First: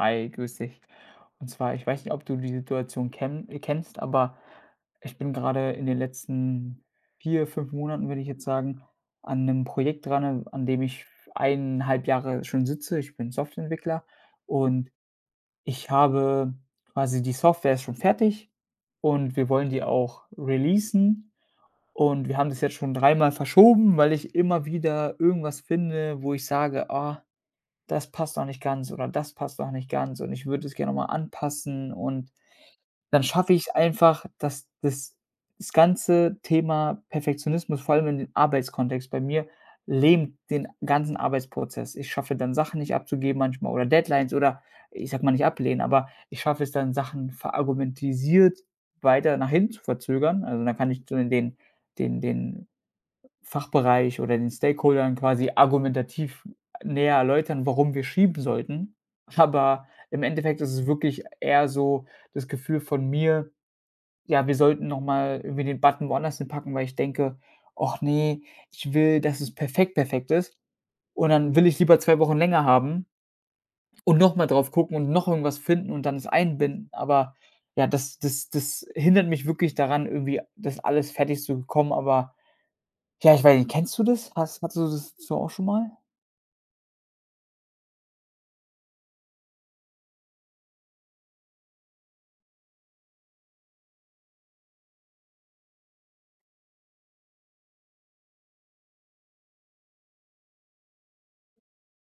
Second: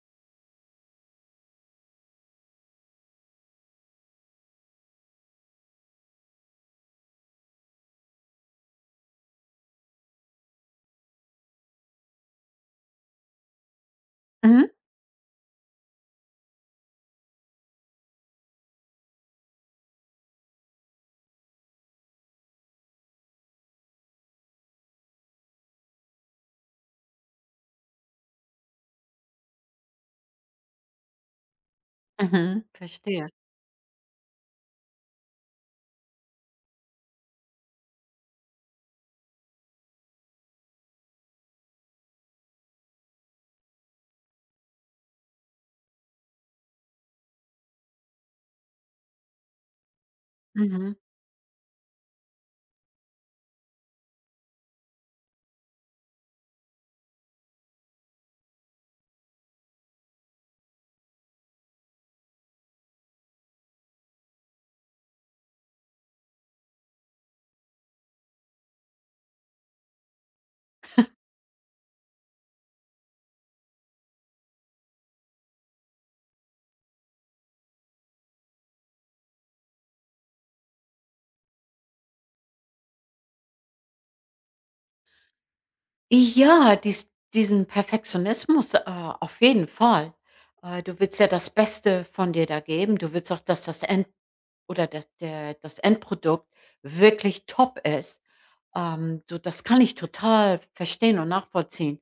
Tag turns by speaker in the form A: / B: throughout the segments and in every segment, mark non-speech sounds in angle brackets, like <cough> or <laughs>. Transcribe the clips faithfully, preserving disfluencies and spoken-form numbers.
A: Hi, grüß dich. Und zwar, ich weiß nicht, ob du die Situation kenn kennst, aber ich bin gerade in den letzten vier fünf Monaten, würde ich jetzt sagen, an einem Projekt dran, an dem ich 1,5 Jahre schon sitze. Ich bin Softwareentwickler
B: Mhm,
A: und ich habe quasi die Software ist schon fertig und wir wollen die auch releasen und wir haben das jetzt schon dreimal verschoben, weil ich immer wieder irgendwas finde, wo ich sage: „Ah, das passt noch nicht ganz“ oder „das passt noch nicht ganz und ich würde es gerne noch mal anpassen“. Und
B: mhm,
A: dann
B: verstehe.
A: schaffe ich's einfach, dass das, das ganze Thema Perfektionismus, vor allem in den Arbeitskontext bei mir, lähmt den ganzen Arbeitsprozess. Ich schaffe dann Sachen nicht abzugeben manchmal oder Deadlines, oder ich sag mal nicht ablehnen, aber ich schaffe es dann, Sachen verargumentisiert weiter nach hinten zu verzögern. Also, dann kann
B: Mhm.
A: ich so den den den Fachbereich oder den Stakeholdern quasi argumentativ näher erläutern, warum wir schieben sollten. Aber im Endeffekt ist es wirklich eher so das Gefühl von mir: „Ja, wir sollten noch mal irgendwie den Button woanders hinpacken“, weil ich denke: „Ach nee, ich will, dass es perfekt, perfekt ist.“ Und dann will ich lieber zwei Wochen länger haben und noch mal drauf gucken und noch irgendwas finden und dann es einbinden. Aber ja, das das das hindert mich wirklich daran, irgendwie das alles fertig zu bekommen, aber ja, ich weiß nicht, kennst du das? Hast hattest du das so auch schon mal?
B: Ja, dies diesen Perfektionismus, äh, auf jeden Fall. Äh, du willst ja das Beste von dir da geben. Du willst auch, dass das End oder dass der das Endprodukt wirklich top ist. Ähm, so, das kann ich total verstehen und nachvollziehen.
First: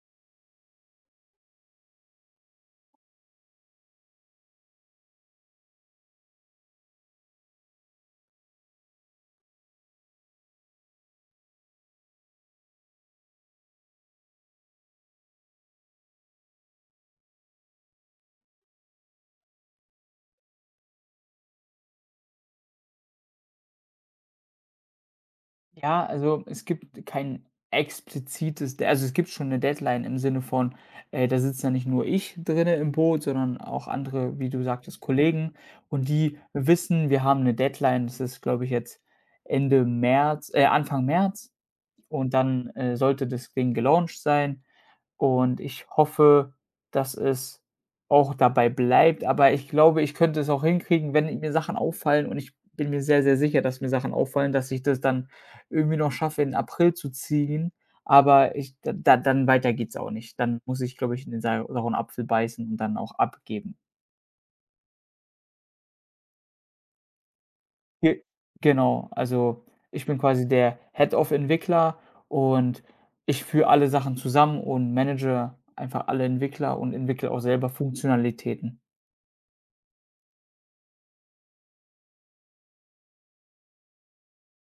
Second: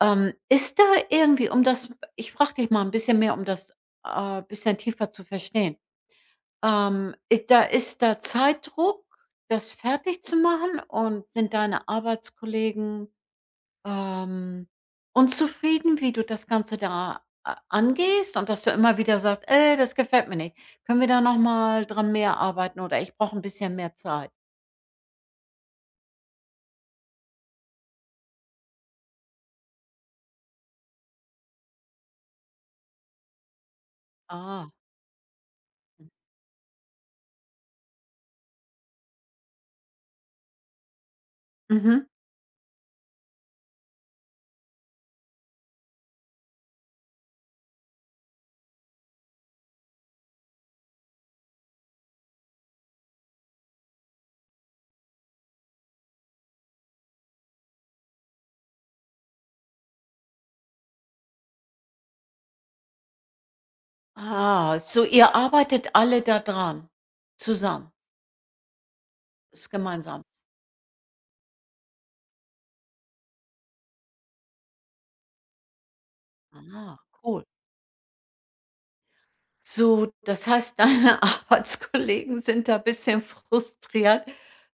B: Ähm, ist da irgendwie, um das ich frage dich mal ein bisschen mehr, um das, äh, bisschen tiefer zu verstehen. Ähm, i Da ist da Zeitdruck, das fertig zu machen, und sind deine Arbeitskollegen, ähm, unzufrieden, wie du das Ganze da a angehst und dass du immer wieder sagst: „Ey, das gefällt mir nicht. Können wir da noch mal dran mehr arbeiten oder ich brauche ein bisschen mehr Zeit?“
A: Ja, also, es gibt kein explizites De also, es gibt schon eine Deadline im Sinne von, äh, da sitzt ja nicht nur ich drinne im Boot, sondern auch andere, wie du
B: Ah,
A: sagtest, Kollegen, und die wissen, wir haben eine Deadline. Das ist, glaube ich, jetzt Ende März äh, Anfang März,
B: mhm.
A: und dann äh, sollte das Ding gelauncht sein. Und ich hoffe, dass es auch dabei bleibt, aber ich glaube, ich könnte es auch hinkriegen, wenn mir Sachen auffallen, und ich bin mir sehr, sehr sicher, dass mir Sachen auffallen, dass ich das dann irgendwie noch schaffe, in April zu ziehen, aber ich da da dann weiter geht's auch nicht. Dann muss ich, glaube ich, in den sau sauren Apfel beißen und dann auch abgeben.
B: Ah, so ihr arbeitet alle da dran zusammen,
A: Ge genau, also,
B: ist
A: ich bin
B: gemeinsam.
A: quasi der Head of Entwickler, und ich führe alle Sachen zusammen und manage einfach alle Entwickler und
B: Ah,
A: entwickle auch
B: cool.
A: selber Funktionalitäten.
B: So, das heißt, deine <laughs> Arbeitskollegen sind da ein bisschen frustriert,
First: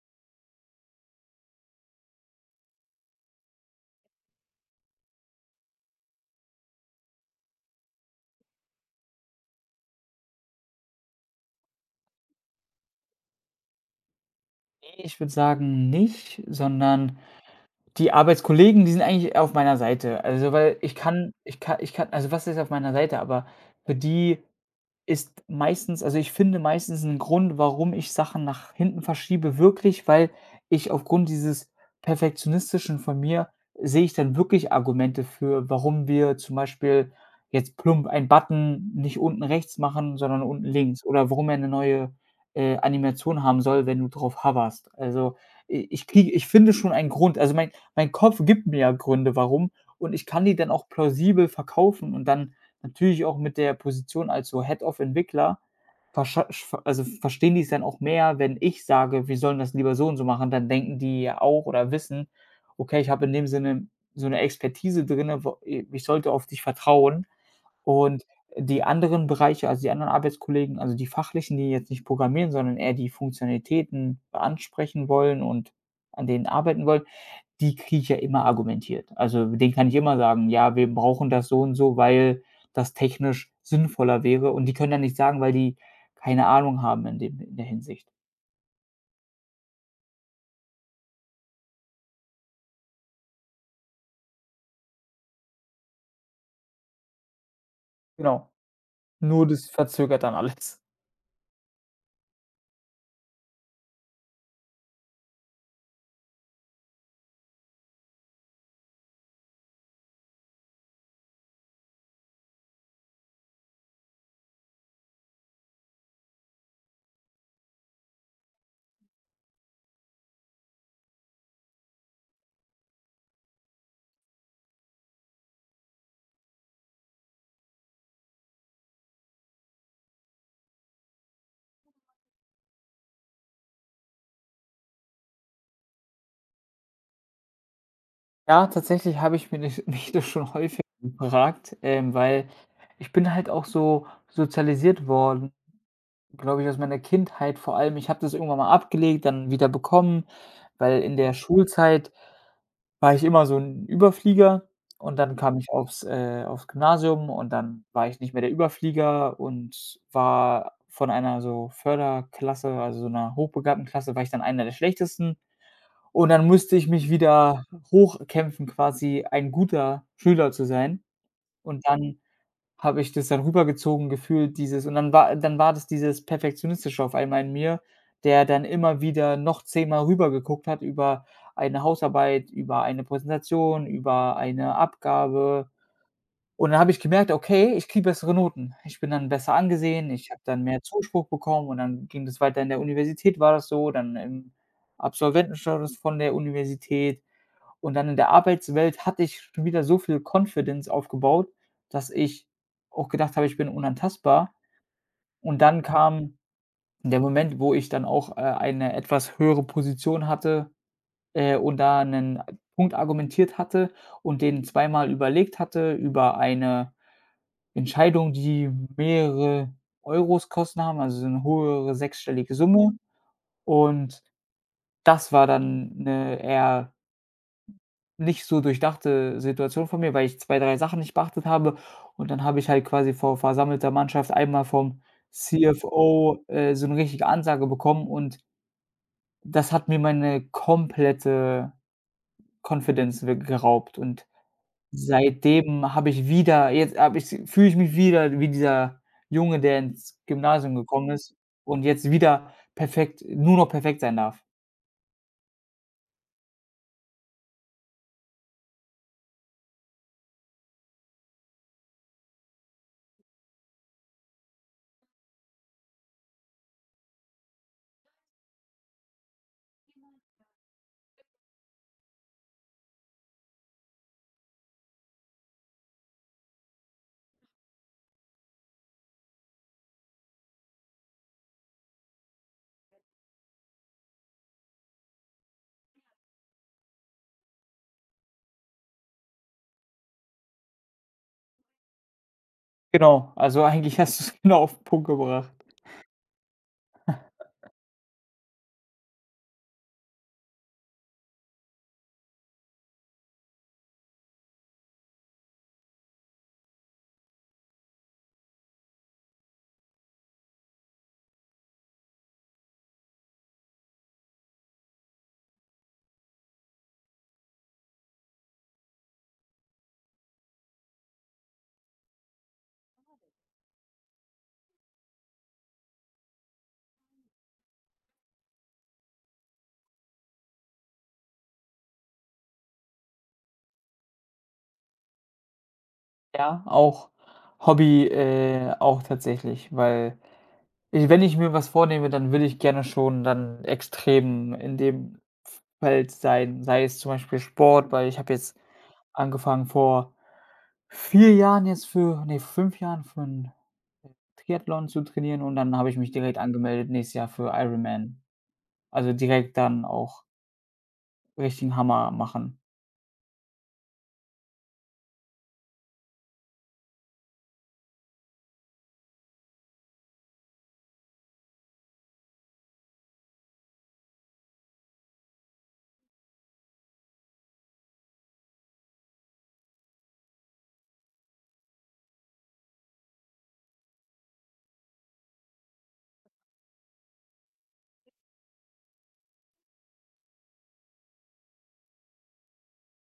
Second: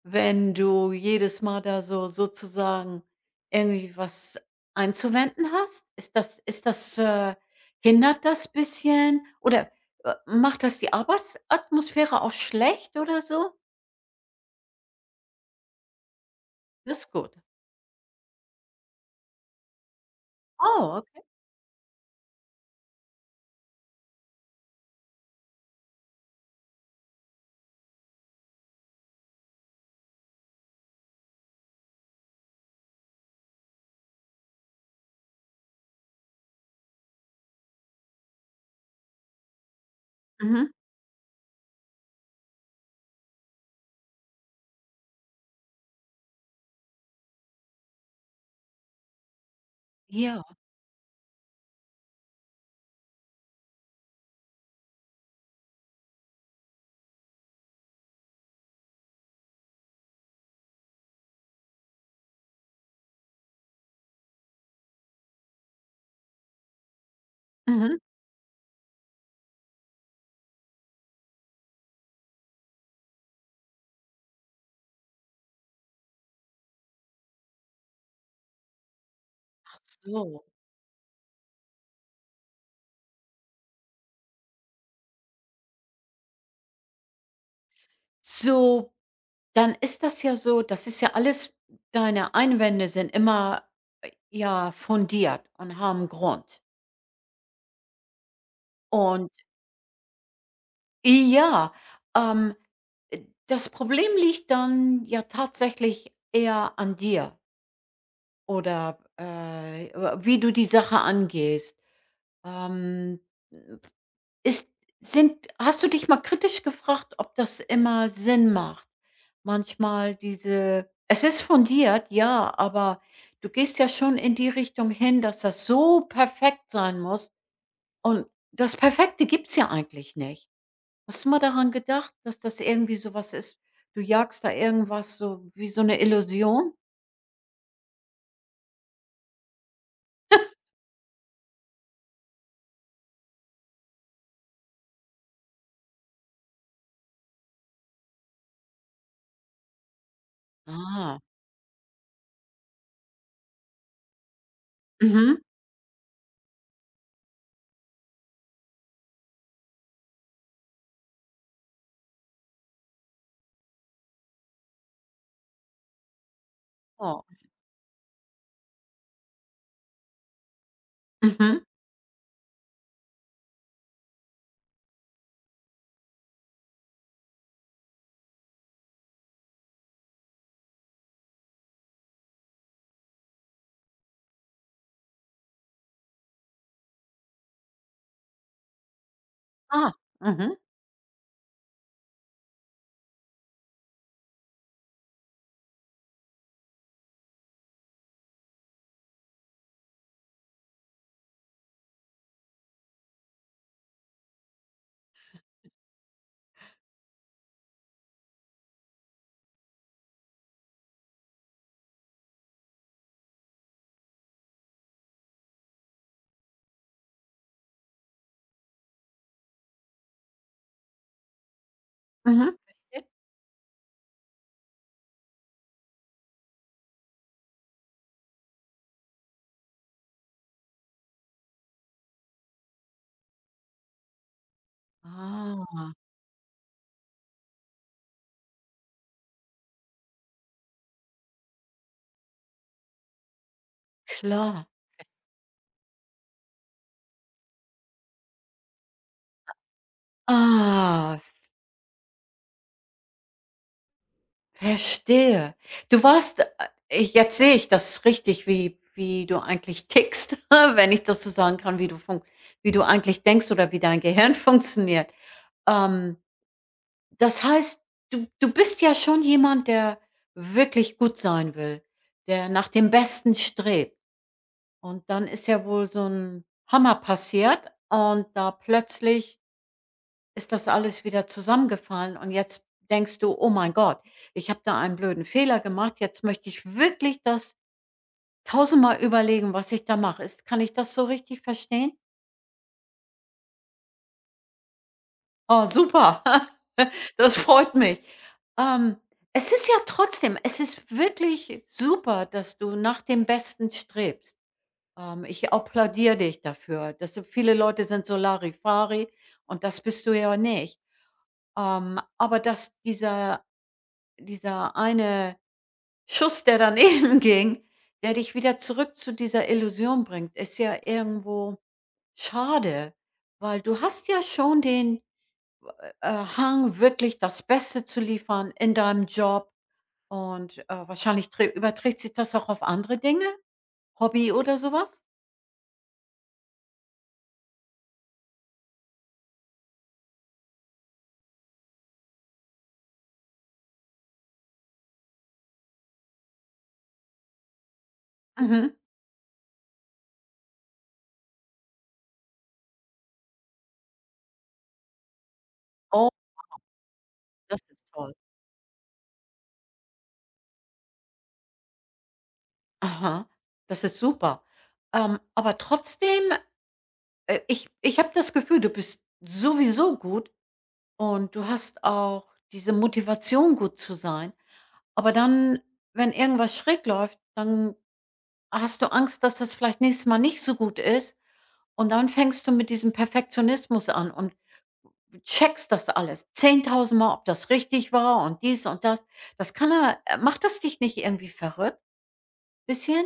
B: wenn du jedes Mal da so sozusagen irgendwie was einzuwenden hast? Ist das ist das, äh hindert das bisschen oder, äh, macht das die Arbeitsatmosphäre auch schlecht oder so?
A: Ich würde sagen nicht,
B: Das ist
A: sondern
B: gut.
A: die Arbeitskollegen, die sind eigentlich auf meiner Seite. Also, weil ich
B: Oh, okay.
A: kann ich kann ich kann also, was heißt auf meiner Seite, aber für die ist meistens, also, ich finde meistens 'n Grund, warum ich Sachen nach hinten verschiebe, wirklich, weil ich aufgrund dieses Perfektionistischen von mir sehe ich dann wirklich Argumente für, warum wir zum Beispiel jetzt plump einen Button nicht unten rechts machen, sondern unten
B: Mhm.
A: links, oder warum er eine neue, äh, Animation haben soll, wenn du drauf hoverst. Also, i ich kriege ich finde schon einen Grund. Also, mein mein Kopf gibt mir ja Gründe, warum, und ich
B: Ja.
A: kann die dann auch plausibel verkaufen, und dann natürlich auch mit der Position als so Head of Entwickler verscha sch also verstehen die es dann auch mehr, wenn ich sage: „Wir sollen das lieber so und so machen“, dann denken die ja auch oder wissen: „Okay, ich habe in dem Sinne so eine Expertise drinne, ich sollte auf dich vertrauen.“
B: Mhm.
A: Und die anderen Bereiche, also die anderen Arbeitskollegen, also die Fachlichen, die jetzt nicht programmieren, sondern eher die Funktionalitäten ansprechen wollen und an denen arbeiten wollen, die kriege ich ja immer argumentiert. Also, denen
B: Ach
A: kann ich immer
B: so.
A: sagen: „Ja, wir brauchen das so und so, weil das technisch sinnvoller wäre.“ Und die können dann nicht sagen, weil die keine Ahnung haben in dem, in der Hinsicht.
B: So, dann ist das ja so das ist ja alles deine Einwände sind immer, äh, ja, fundiert und haben Grund.
A: Genau.
B: Und
A: Nur das verzögert dann alles.
B: ja, ähm, äh, das Problem liegt dann ja tatsächlich eher an dir oder, äh, äh, wie du die Sache angehst. Ähm Ist sind hast du dich mal kritisch gefragt, ob das immer Sinn macht? Manchmal diese es ist fundiert, ja, aber du gehst ja schon in die Richtung hin, dass das so perfekt sein muss und das Perfekte gibt's ja eigentlich nicht. Hast du mal daran gedacht, dass das irgendwie so was ist? Du jagst da irgendwas so wie so eine Illusion?
A: Ja, tatsächlich habe ich mir das <laughs> mich das schon häufig gefragt, ähm, weil ich bin halt auch so sozialisiert worden, glaube ich, aus meiner Kindheit vor allem. Ich habe das irgendwann mal abgelegt, dann wieder bekommen, weil in
B: Ah,
A: der Schulzeit war ich immer so ein Überflieger, und dann
B: mhm,
A: kam ich aufs äh, aufs Gymnasium, und dann war ich nicht mehr der Überflieger und war von einer so Förderklasse, also so einer hochbegabten Klasse, war ich dann einer der Schlechtesten. Und dann musste ich mich
B: oh,
A: wieder hochkämpfen, quasi ein guter Schüler zu sein.
B: mhm,
A: Und dann habe ich das dann rübergezogen gefühlt, dieses, und dann war dann war das dieses Perfektionistische auf einmal in mir, der dann immer wieder noch zehnmal rübergeguckt hat über eine Hausarbeit, über eine Präsentation, über eine Abgabe. Und dann habe ich gemerkt: „Okay, ich kriege bessere Noten.“ Ich bin dann besser
B: ah,
A: angesehen, ich habe
B: mhm,
A: dann mehr Zuspruch bekommen, und dann ging das weiter in der Universität, war das so, dann im Absolventenstatus von der Universität. Und dann in der Arbeitswelt hatte ich schon wieder so viel Confidence aufgebaut, dass ich auch gedacht habe, ich bin unantastbar. Und dann kam der Moment, wo ich dann auch, äh, eine etwas höhere Position hatte, äh, und da einen Punkt argumentiert hatte und den zweimal überlegt hatte über eine Entscheidung, die mehrere Euros kosten haben, also so eine höhere sechsstellige
B: mhm.
A: Summe.
B: Verstehe.
A: Und das war dann eine eher nicht so durchdachte Situation von mir, weil ich zwei drei Sachen nicht beachtet habe, und dann habe ich halt quasi vor versammelter Mannschaft einmal vom
B: Ah,
A: C F O, äh, so eine richtige Ansage bekommen, und das hat mir meine komplette Confidence we geraubt, und
B: klar.
A: seitdem habe ich wieder jetzt habe ich fühle ich mich wieder wie dieser Junge, der ins Gymnasium gekommen
B: Ah.
A: ist und jetzt wieder perfekt, nur noch perfekt sein darf.
B: Verstehe. Du warst äh, ich jetzt sehe ich das richtig, wie wie du eigentlich tickst, <laughs> wenn ich das so sagen kann, wie du fun wie du eigentlich denkst oder wie dein Gehirn <laughs> funktioniert. Ähm, Das heißt, du du bist ja schon jemand, der wirklich gut sein will, der nach dem Besten strebt. Und dann ist ja wohl so ein Hammer passiert und da plötzlich ist das alles wieder zusammengefallen und jetzt denkst du: „Oh mein Gott, ich habe da einen blöden Fehler gemacht. Jetzt möchte ich wirklich das tausendmal überlegen, was ich da mache. Ist kann ich das so richtig verstehen?“
A: Genau, also eigentlich hast du es <laughs> genau auf den Punkt gebracht.
B: Oh, super. <laughs> Das freut mich. Ähm, Es ist ja trotzdem es ist wirklich super, dass du nach dem Besten strebst. Ähm, ich applaudiere dich dafür. Das sind viele Leute sind so Larifari und das bist du ja nicht. Ähm, aber dass dieser dieser eine Schuss, der daneben <laughs> ging, der dich wieder zurück zu dieser Illusion bringt, ist ja irgendwo schade, weil du hast ja schon den, äh, Hang, wirklich das Beste zu liefern in deinem Job und, äh, wahrscheinlich trä überträgt sich das auch auf andere Dinge, Hobby oder sowas.
A: Ja, auch Hobby, äh, auch tatsächlich, weil ich, wenn ich mir was vornehme, dann will ich gerne schon dann extrem in dem Feld sein, sei es zum Beispiel Sport, weil ich habe jetzt
B: Mhm.
A: angefangen vor vier Jahren, jetzt für ne, fünf Jahren für 'n Triathlon zu trainieren, und dann habe ich
B: Oh,
A: mich direkt angemeldet nächstes Jahr für
B: das ist toll.
A: Ironman. Also, direkt dann auch richtigen Hammer machen.
B: Aha, das ist super. Ähm, aber trotzdem, äh, ich ich habe das Gefühl, du bist sowieso gut. Und du hast auch diese Motivation, gut zu sein. Aber dann, wenn irgendwas schräg läuft, dann hast du Angst, dass das vielleicht nächstes Mal nicht so gut ist. Und dann fängst du mit diesem Perfektionismus an und checkst das alles zehntausend Mal, ob das richtig war und dies und das. Das kann er. Äh, macht das dich nicht irgendwie verrückt? Bisschen?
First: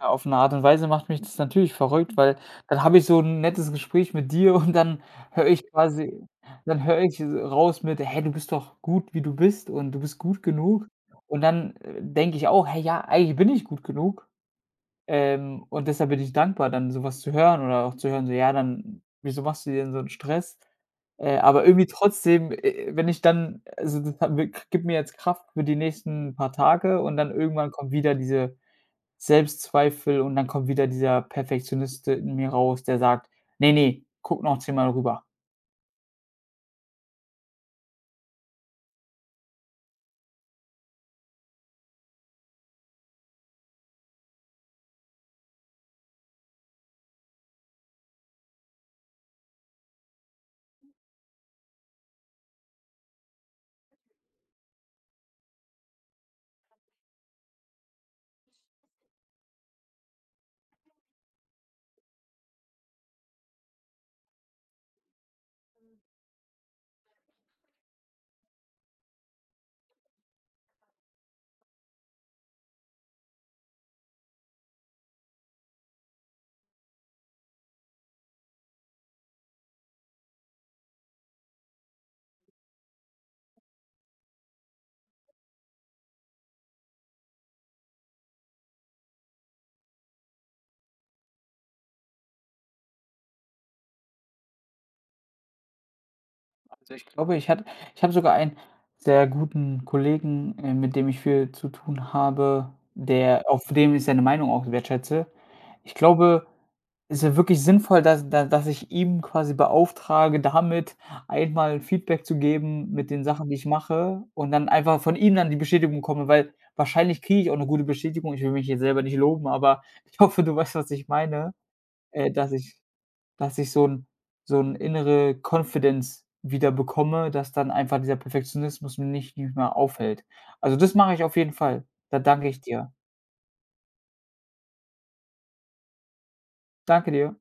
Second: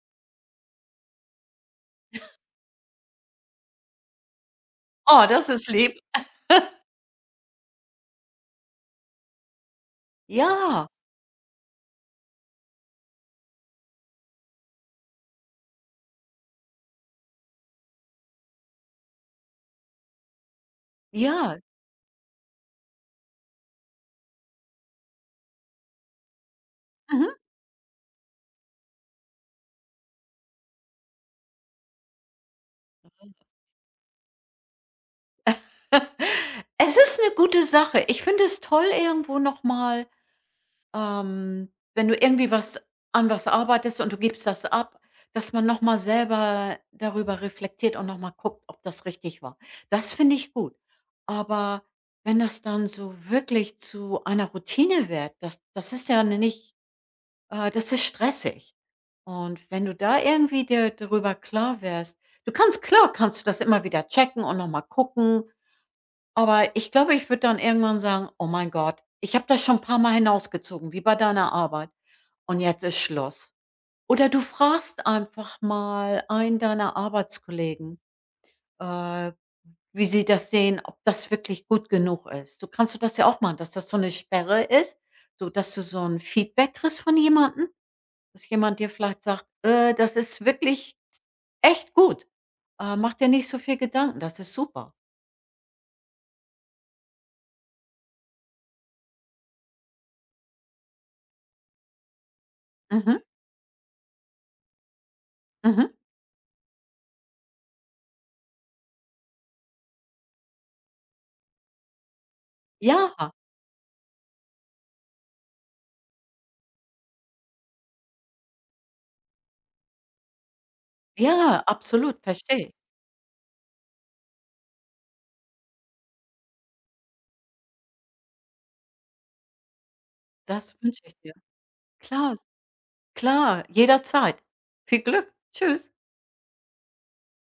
A: Ja, auf 'ne Art und Weise macht mich das natürlich verrückt, weil dann habe ich so 'n nettes Gespräch mit dir <laughs> und dann
B: Oh,
A: höre
B: das ist
A: ich
B: lieb.
A: quasi dann höre ich raus mit: „Hey, du bist doch gut, wie du bist, und du bist gut genug.“
B: Ja,
A: Und dann, äh, denke ich auch: „Hey, ja, eigentlich bin ich gut genug, ähm, und deshalb bin ich dankbar, dann so was zu hören, oder auch zu hören, so: „Ja, dann wieso machst du dir denn so 'n Stress?“ Äh,
B: ja.
A: aber irgendwie trotzdem, äh, wenn ich dann, also, das hat mir gibt mir jetzt Kraft für die nächsten paar Tage, und
B: Mhm.
A: dann irgendwann kommt wieder diese Selbstzweifel, und dann kommt wieder dieser Perfektionist in mir raus, der sagt: „Ne, ne, guck noch zehnmal rüber.“
B: <laughs> Es ist eine gute Sache. Ich finde es toll, irgendwo nochmal. Ähm, wenn du irgendwie was an was arbeitest und du gibst das ab, dass man noch mal selber darüber reflektiert und noch mal guckt, ob das richtig war. Das finde ich gut. Aber wenn das dann so wirklich zu einer Routine wird, das das ist ja nicht äh, das ist stressig. Und wenn du da irgendwie dir darüber klar wärst, du kannst klar kannst du das immer wieder checken und noch mal gucken, aber ich glaube, ich würde dann irgendwann sagen: „Oh mein Gott, ich habe das schon ein paar mal hinausgezogen“, wie bei deiner Arbeit. Und jetzt ist Schluss. Oder du fragst einfach mal einen deiner Arbeitskollegen, äh, wie sie das sehen, ob das wirklich gut genug ist. Du kannst du das ja auch machen, dass das so eine Sperre ist, so dass du so ein Feedback kriegst von jemandem, dass jemand dir vielleicht sagt: „Äh, das ist wirklich echt gut. Äh, mach dir nicht so viel Gedanken, das ist super.“
A: Ich glaube, ich hatte Ich habe sogar einen sehr guten Kollegen, äh, mit dem ich viel zu tun habe,
B: Mhm,
A: der, auf dem ich seine Meinung auch wertschätze.
B: mhm.
A: Ich glaube, es ist wirklich sinnvoll, dass da dass ich ihm quasi beauftrage, damit einmal Feedback zu geben
B: Ja,
A: mit den Sachen, die ich mache, und dann einfach von ihm dann die Bestätigung bekomme, weil wahrscheinlich kriege ich auch eine gute Bestätigung. Ich will mich jetzt selber nicht loben, aber <laughs> ich hoffe, du weißt, was ich meine,
B: ja, absolut,
A: äh, dass
B: verstehe.
A: ich, dass ich so 'n, so 'n innere Confidence wieder bekomme, dass dann einfach dieser Perfektionismus mir nicht nicht mehr aufhält.
B: Das
A: Also, das
B: wünsche
A: mache
B: ich
A: ich
B: dir.
A: auf jeden Fall. Da
B: Klar,
A: danke ich dir.
B: klar, jederzeit. Viel Glück. Tschüss.
A: Danke dir.